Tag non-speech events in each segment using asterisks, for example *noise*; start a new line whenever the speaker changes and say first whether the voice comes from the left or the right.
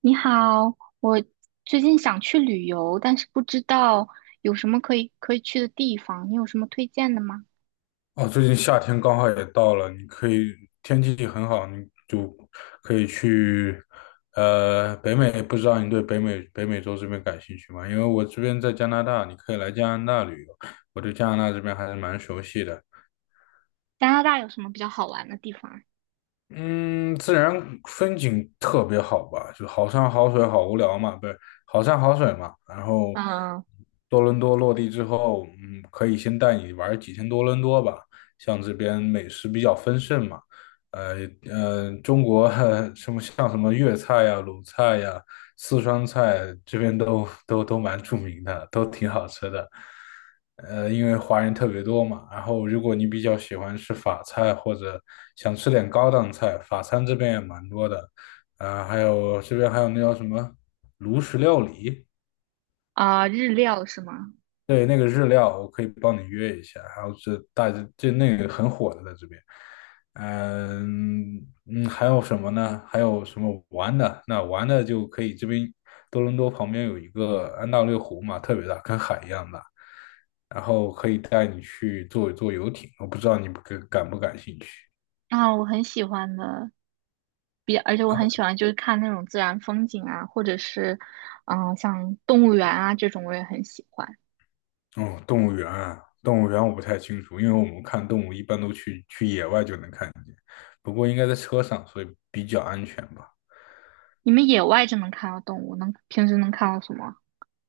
right: 你好，我最近想去旅游，但是不知道有什么可以去的地方，你有什么推荐的吗？
left: 哦，最近夏天刚好也到了，你可以天气很好，你就可以去北美。不知道你对北美洲这边感兴趣吗？因为我这边在加拿大，你可以来加拿大旅游。我对加拿大这边还是蛮熟悉的。
right: 加拿大有什么比较好玩的地方
left: 嗯，自然风景特别好吧，就好山好水好无聊嘛，不是好山好水嘛。然后
right: 啊嗯
left: 多伦多落地之后，可以先带你玩几天多伦多吧。像这边美食比较丰盛嘛，呃中国 *laughs* 什么像什么粤菜呀、鲁菜呀，四川菜这边都蛮著名的，都挺好吃的。因为华人特别多嘛，然后如果你比较喜欢吃法菜或者想吃点高档菜，法餐这边也蛮多的。还有这边还有那叫什么炉石料理，
right: 啊，日料是吗？
left: 对，那个日料我可以帮你约一下，然后是那个很火的在这边。嗯还有什么呢？还有什么玩的？那玩的就可以这边多伦多旁边有一个安大略湖嘛，特别大，跟海一样大，然后可以带你去坐坐游艇，我不知道你不感感不感兴趣。
right: 啊，我很喜欢的，而且我
left: 哦，
right: 很喜欢就是看那种自然风景啊，或者是嗯、像动物园啊这种，我也很喜欢。
left: 嗯动物园啊，动物园我不太清楚，因为我们看动物一般都去野外就能看见，不过应该在车上，所以比较安全吧。
right: 你们野外就能看到动物，平时能看到什么？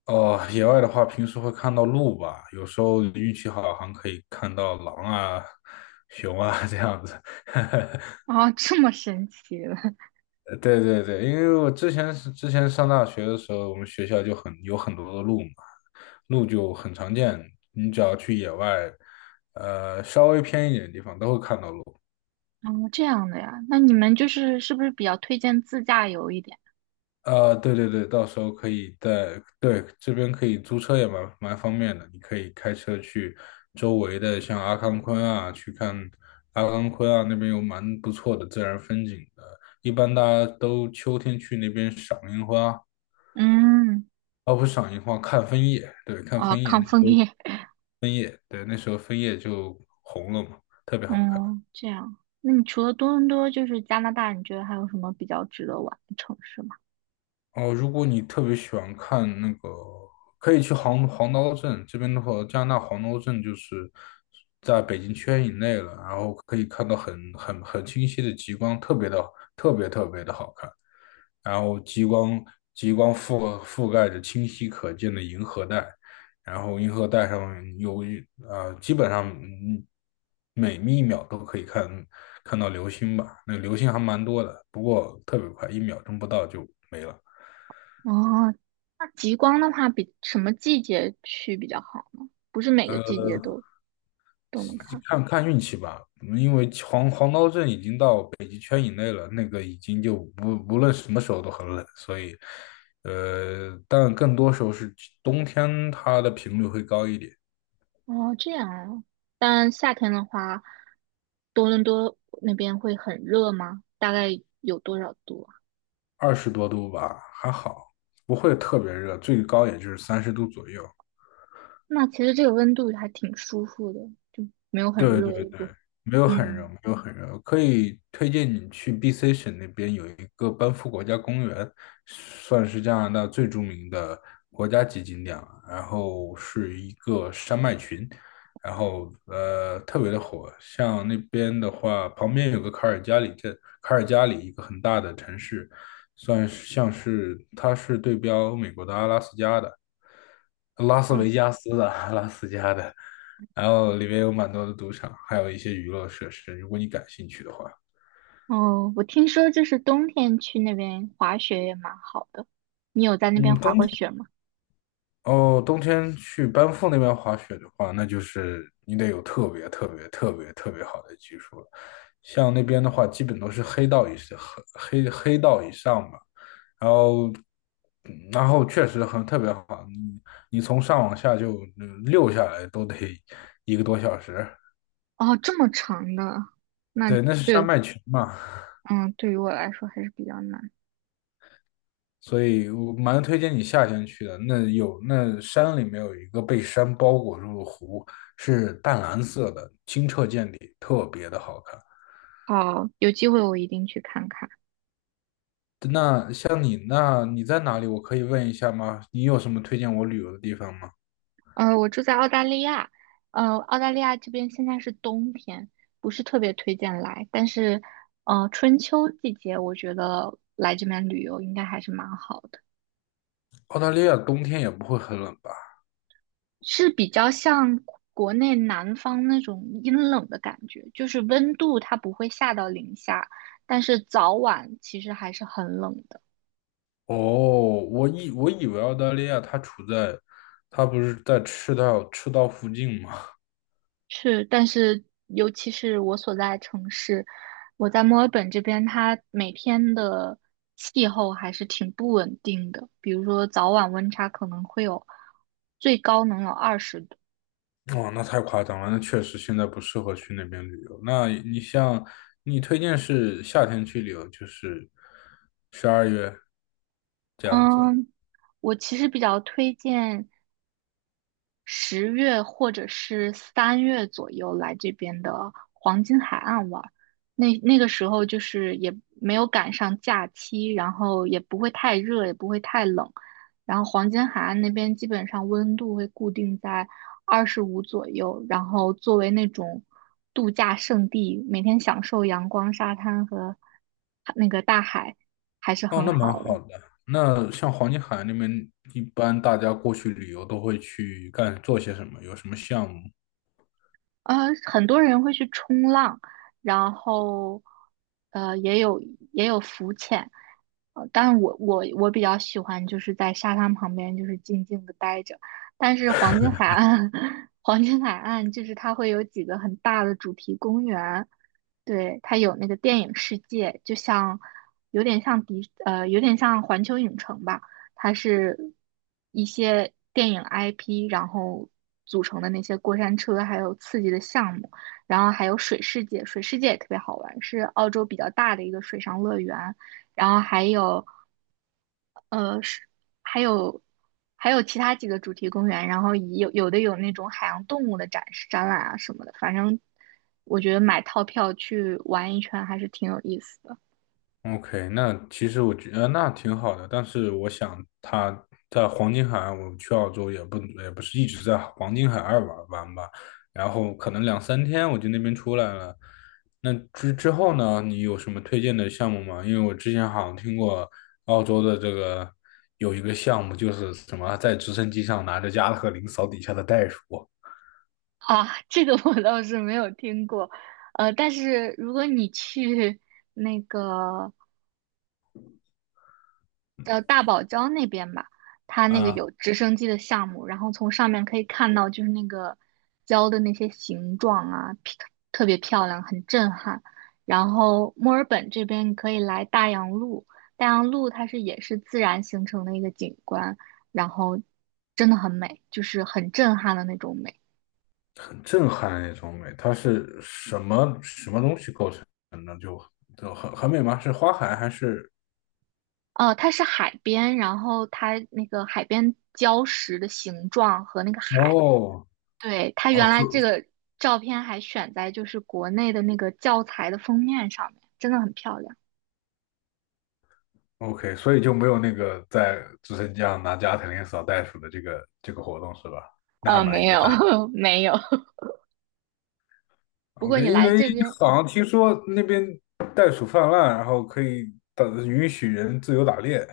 left: 哦，野外的话，平时会看到鹿吧，有时候运气好，还可以看到狼啊、*laughs* 熊啊这样子。*laughs*
right: *laughs* 啊，这么神奇的，
left: 对对对，因为我之前是之前上大学的时候，我们学校就有很多的鹿嘛，鹿就很常见，你只要去野外，稍微偏一点的地方都会看到鹿。
right: *laughs* 哦，这样的呀？那你们就是是不是比较推荐自驾游一点？
left: 啊，对对对，到时候可以在，对，这边可以租车也蛮方便的，你可以开车去周围的像阿康昆啊，去看阿康昆啊，那边有蛮不错的自然风景的。一般大家都秋天去那边赏樱花，
right: 嗯，
left: 哦，不是赏樱花，看枫叶，对，看
right: 哦，
left: 枫叶，那
right: 抗
left: 时
right: 枫
left: 候，
right: 叶，*laughs*
left: 对，那时候枫叶就红了嘛，特别好看。
right: 嗯，这样。那你除了多伦多，就是加拿大，你觉得还有什么比较值得玩的城市吗？
left: 哦，如果你特别喜欢看那个，可以去黄刀镇这边的话，加拿大黄刀镇就是在北京圈以内了，然后可以看到很清晰的极光，特别特别的好看。然后极光覆盖着清晰可见的银河带，然后银河带上基本上每一秒都可以看到流星吧，那个流星还蛮多的，不过特别快，一秒钟不到就没了。
right: 哦，那极光的话，比什么季节去比较好呢？不是每个季
left: 呃，
right: 节都能看。
left: 看看运气吧，因为黄刀镇已经到北极圈以内了，那个已经就不无论什么时候都很冷，所以，但更多时候是冬天它的频率会高一点，
right: 哦，这样啊。但夏天的话，多伦多那边会很热吗？大概有多少度啊？
left: 20多度吧，还好，不会特别热，最高也就是30度左右。
right: 那其实这个温度还挺舒服的，就没有很
left: 对
right: 热，
left: 对
right: 也
left: 对，
right: 不，
left: 没有很热，
right: 嗯。
left: 没有很热，可以推荐你去 BC 省那边有一个班夫国家公园，算是加拿大最著名的国家级景点了。然后是一个山脉群，然后特别的火。像那边的话，旁边有个卡尔加里镇，卡尔加里一个很大的城市，算是像是它是对标美国的阿拉斯加的，拉斯
right: 嗯
left: 维加斯的阿拉斯加的。然后里面有蛮多的赌场，还有一些娱乐设施，如果你感兴趣的话。
right: 哦，我听说就是冬天去那边滑雪也蛮好的。你有在那
left: 嗯。
right: 边滑过雪吗？
left: 哦，冬天去班夫那边滑雪的话，那就是你得有特别特别特别特别好的技术了。像那边的话，基本都是黑道以上，黑道以上吧。然后，然后确实很特别好，你从上往下就溜下来都得一个多小时。
right: 哦，这么长的，那
left: 对，那是山
right: 对，
left: 脉群嘛。
right: 嗯，对于我来说还是比较难。
left: 所以我蛮推荐你夏天去的。那有那山里面有一个被山包裹住的湖，是淡蓝色的，清澈见底，特别的好看。
right: 好，有机会我一定去看看。
left: 那你在哪里？我可以问一下吗？你有什么推荐我旅游的地方吗？
right: 我住在澳大利亚，澳大利亚这边现在是冬天，不是特别推荐来，但是，春秋季节我觉得来这边旅游应该还是蛮好的。
left: 澳大利亚冬天也不会很冷吧？
right: 是比较像国内南方那种阴冷的感觉，就是温度它不会下到零下，但是早晚其实还是很冷的。
left: 哦，我以为澳大利亚它不是在赤道附近吗？
right: 是，但是尤其是我所在城市，我在墨尔本这边，它每天的气候还是挺不稳定的，比如说早晚温差可能会有最高能有二十度。
left: 哦，那太夸张了，那确实现在不适合去那边旅游。那你推荐是夏天去旅游，就是12月这样子。
right: 嗯，我其实比较推荐十月或者是三月左右来这边的黄金海岸玩儿。那那个时候就是也没有赶上假期，然后也不会太热，也不会太冷。然后黄金海岸那边基本上温度会固定在二十五左右，然后作为那种度假胜地，每天享受阳光、沙滩和那个大海，还是
left: 哦，
right: 很
left: 那蛮
right: 好的。
left: 好的。那像黄金海岸那边，一般大家过去旅游都会去干做些什么？有什么项目？
right: 呃，很多人会去冲浪，然后也有浮潜，呃，但我比较喜欢就是在沙滩旁边就是静静的待着。但是黄金海岸，*laughs* 黄金海岸就是它会有几个很大的主题公园，对，它有那个电影世界，就像有点像环球影城吧。它是一些电影 IP，然后组成的那些过山车，还有刺激的项目，然后还有水世界，水世界也特别好玩，是澳洲比较大的一个水上乐园，然后还有呃是还有还有其他几个主题公园，然后以有的有那种海洋动物的展示展览啊什么的，反正我觉得买套票去玩一圈还是挺有意思的。
left: OK，那其实我觉得那挺好的，但是我想他在黄金海岸，我去澳洲也不是一直在黄金海岸玩玩吧，然后可能两三天我就那边出来了。那之后呢，你有什么推荐的项目吗？因为我之前好像听过澳洲的这个有一个项目，就是什么在直升机上拿着加特林扫底下的袋鼠
right: 啊，这个我倒是没有听过，呃，但是如果你去那个叫大堡礁那边吧，它那个
left: 啊，
right: 有直升机的项目，然后从上面可以看到就是那个礁的那些形状啊，特别漂亮，很震撼。然后墨尔本这边你可以来大洋路，大洋路它是也是自然形成的一个景观，然后真的很美，就是很震撼的那种美。
left: 很震撼那种美。它是什么东西构成的？很美吗？是花海还是
right: 哦，它是海边，然后它那个海边礁石的形状和那个海，
left: 哦，
right: 对，它
left: 哦
right: 原来
left: 所
right: 这个照片还选在就是国内的那个教材的封面上面，真的很漂亮。
left: ，OK，所以就没有那个在直升机上拿加特林扫袋鼠的这个活动是吧？那还
right: 没
left: 蛮遗
right: 有
left: 憾的。
right: *laughs* 没有，不过
left: OK，
right: 你
left: 因
right: 来
left: 为
right: 这边，
left: 好像听说那边袋鼠泛滥，然后可以打允许人自由打猎。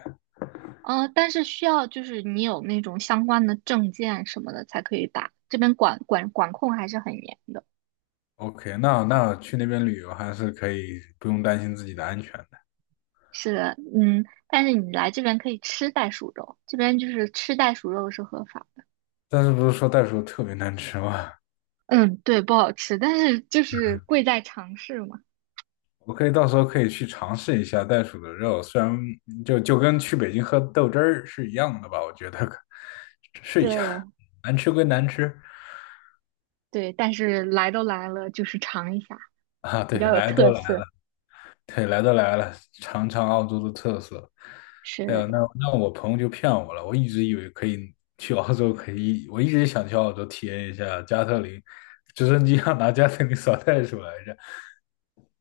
right: 呃，但是需要就是你有那种相关的证件什么的才可以打，这边管控还是很严的。
left: OK，那去那边旅游还是可以不用担心自己的安全的。
right: 是的，嗯，但是你来这边可以吃袋鼠肉，这边就是吃袋鼠肉是合法。
left: 但是不是说袋鼠特别难吃吗？
right: 嗯，对，不好吃，但是就是贵在尝试嘛。
left: 我可以到时候可以去尝试一下袋鼠的肉，虽然就跟去北京喝豆汁儿是一样的吧，我觉得可试
right: 是
left: 一下，
right: 的
left: 难吃归难吃
right: 对，但是来都来了，就是尝一下，
left: 啊，
right: 比
left: 对，
right: 较有
left: 来
right: 特
left: 都来
right: 色。
left: 了，对，来都来了，尝尝澳洲的特色。哎
right: 是
left: 呦，
right: 的，
left: 那我朋友就骗我了，我一直以为可以去澳洲，可以，我一直想去澳洲体验一下加特林，直升机上拿加特林扫袋鼠来着，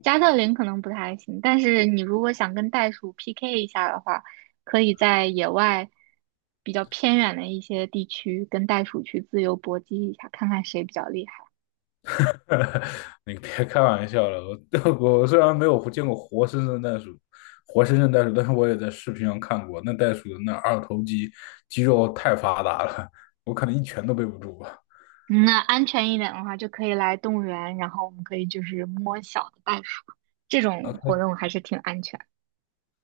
right: 加特林可能不太行，但是你如果想跟袋鼠 PK 一下的话，可以在野外比较偏远的一些地区跟袋鼠去自由搏击一下，看看谁比较厉害。
left: *laughs* 你别开玩笑了，我 *laughs* 我虽然没有见过活生生的袋鼠，活生生袋鼠，但是我也在视频上看过，那袋鼠的那二头肌肌肉太发达了，我可能一拳都背不住吧。
right: 嗯那安全一点的话，就可以来动物园，然后我们可以就是摸小的袋鼠，这种
left: OK，
right: 活动还是挺安全。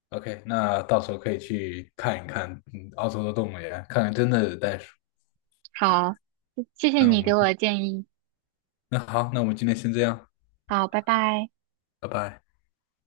left: OK，那到时候可以去看一看，嗯，澳洲的动物园，看看真的袋鼠。
right: 好，谢谢
left: 那我
right: 你给我
left: 们
right: 的建议。
left: 那好，那我们今天先这样，
right: 好，拜拜。
left: 拜拜。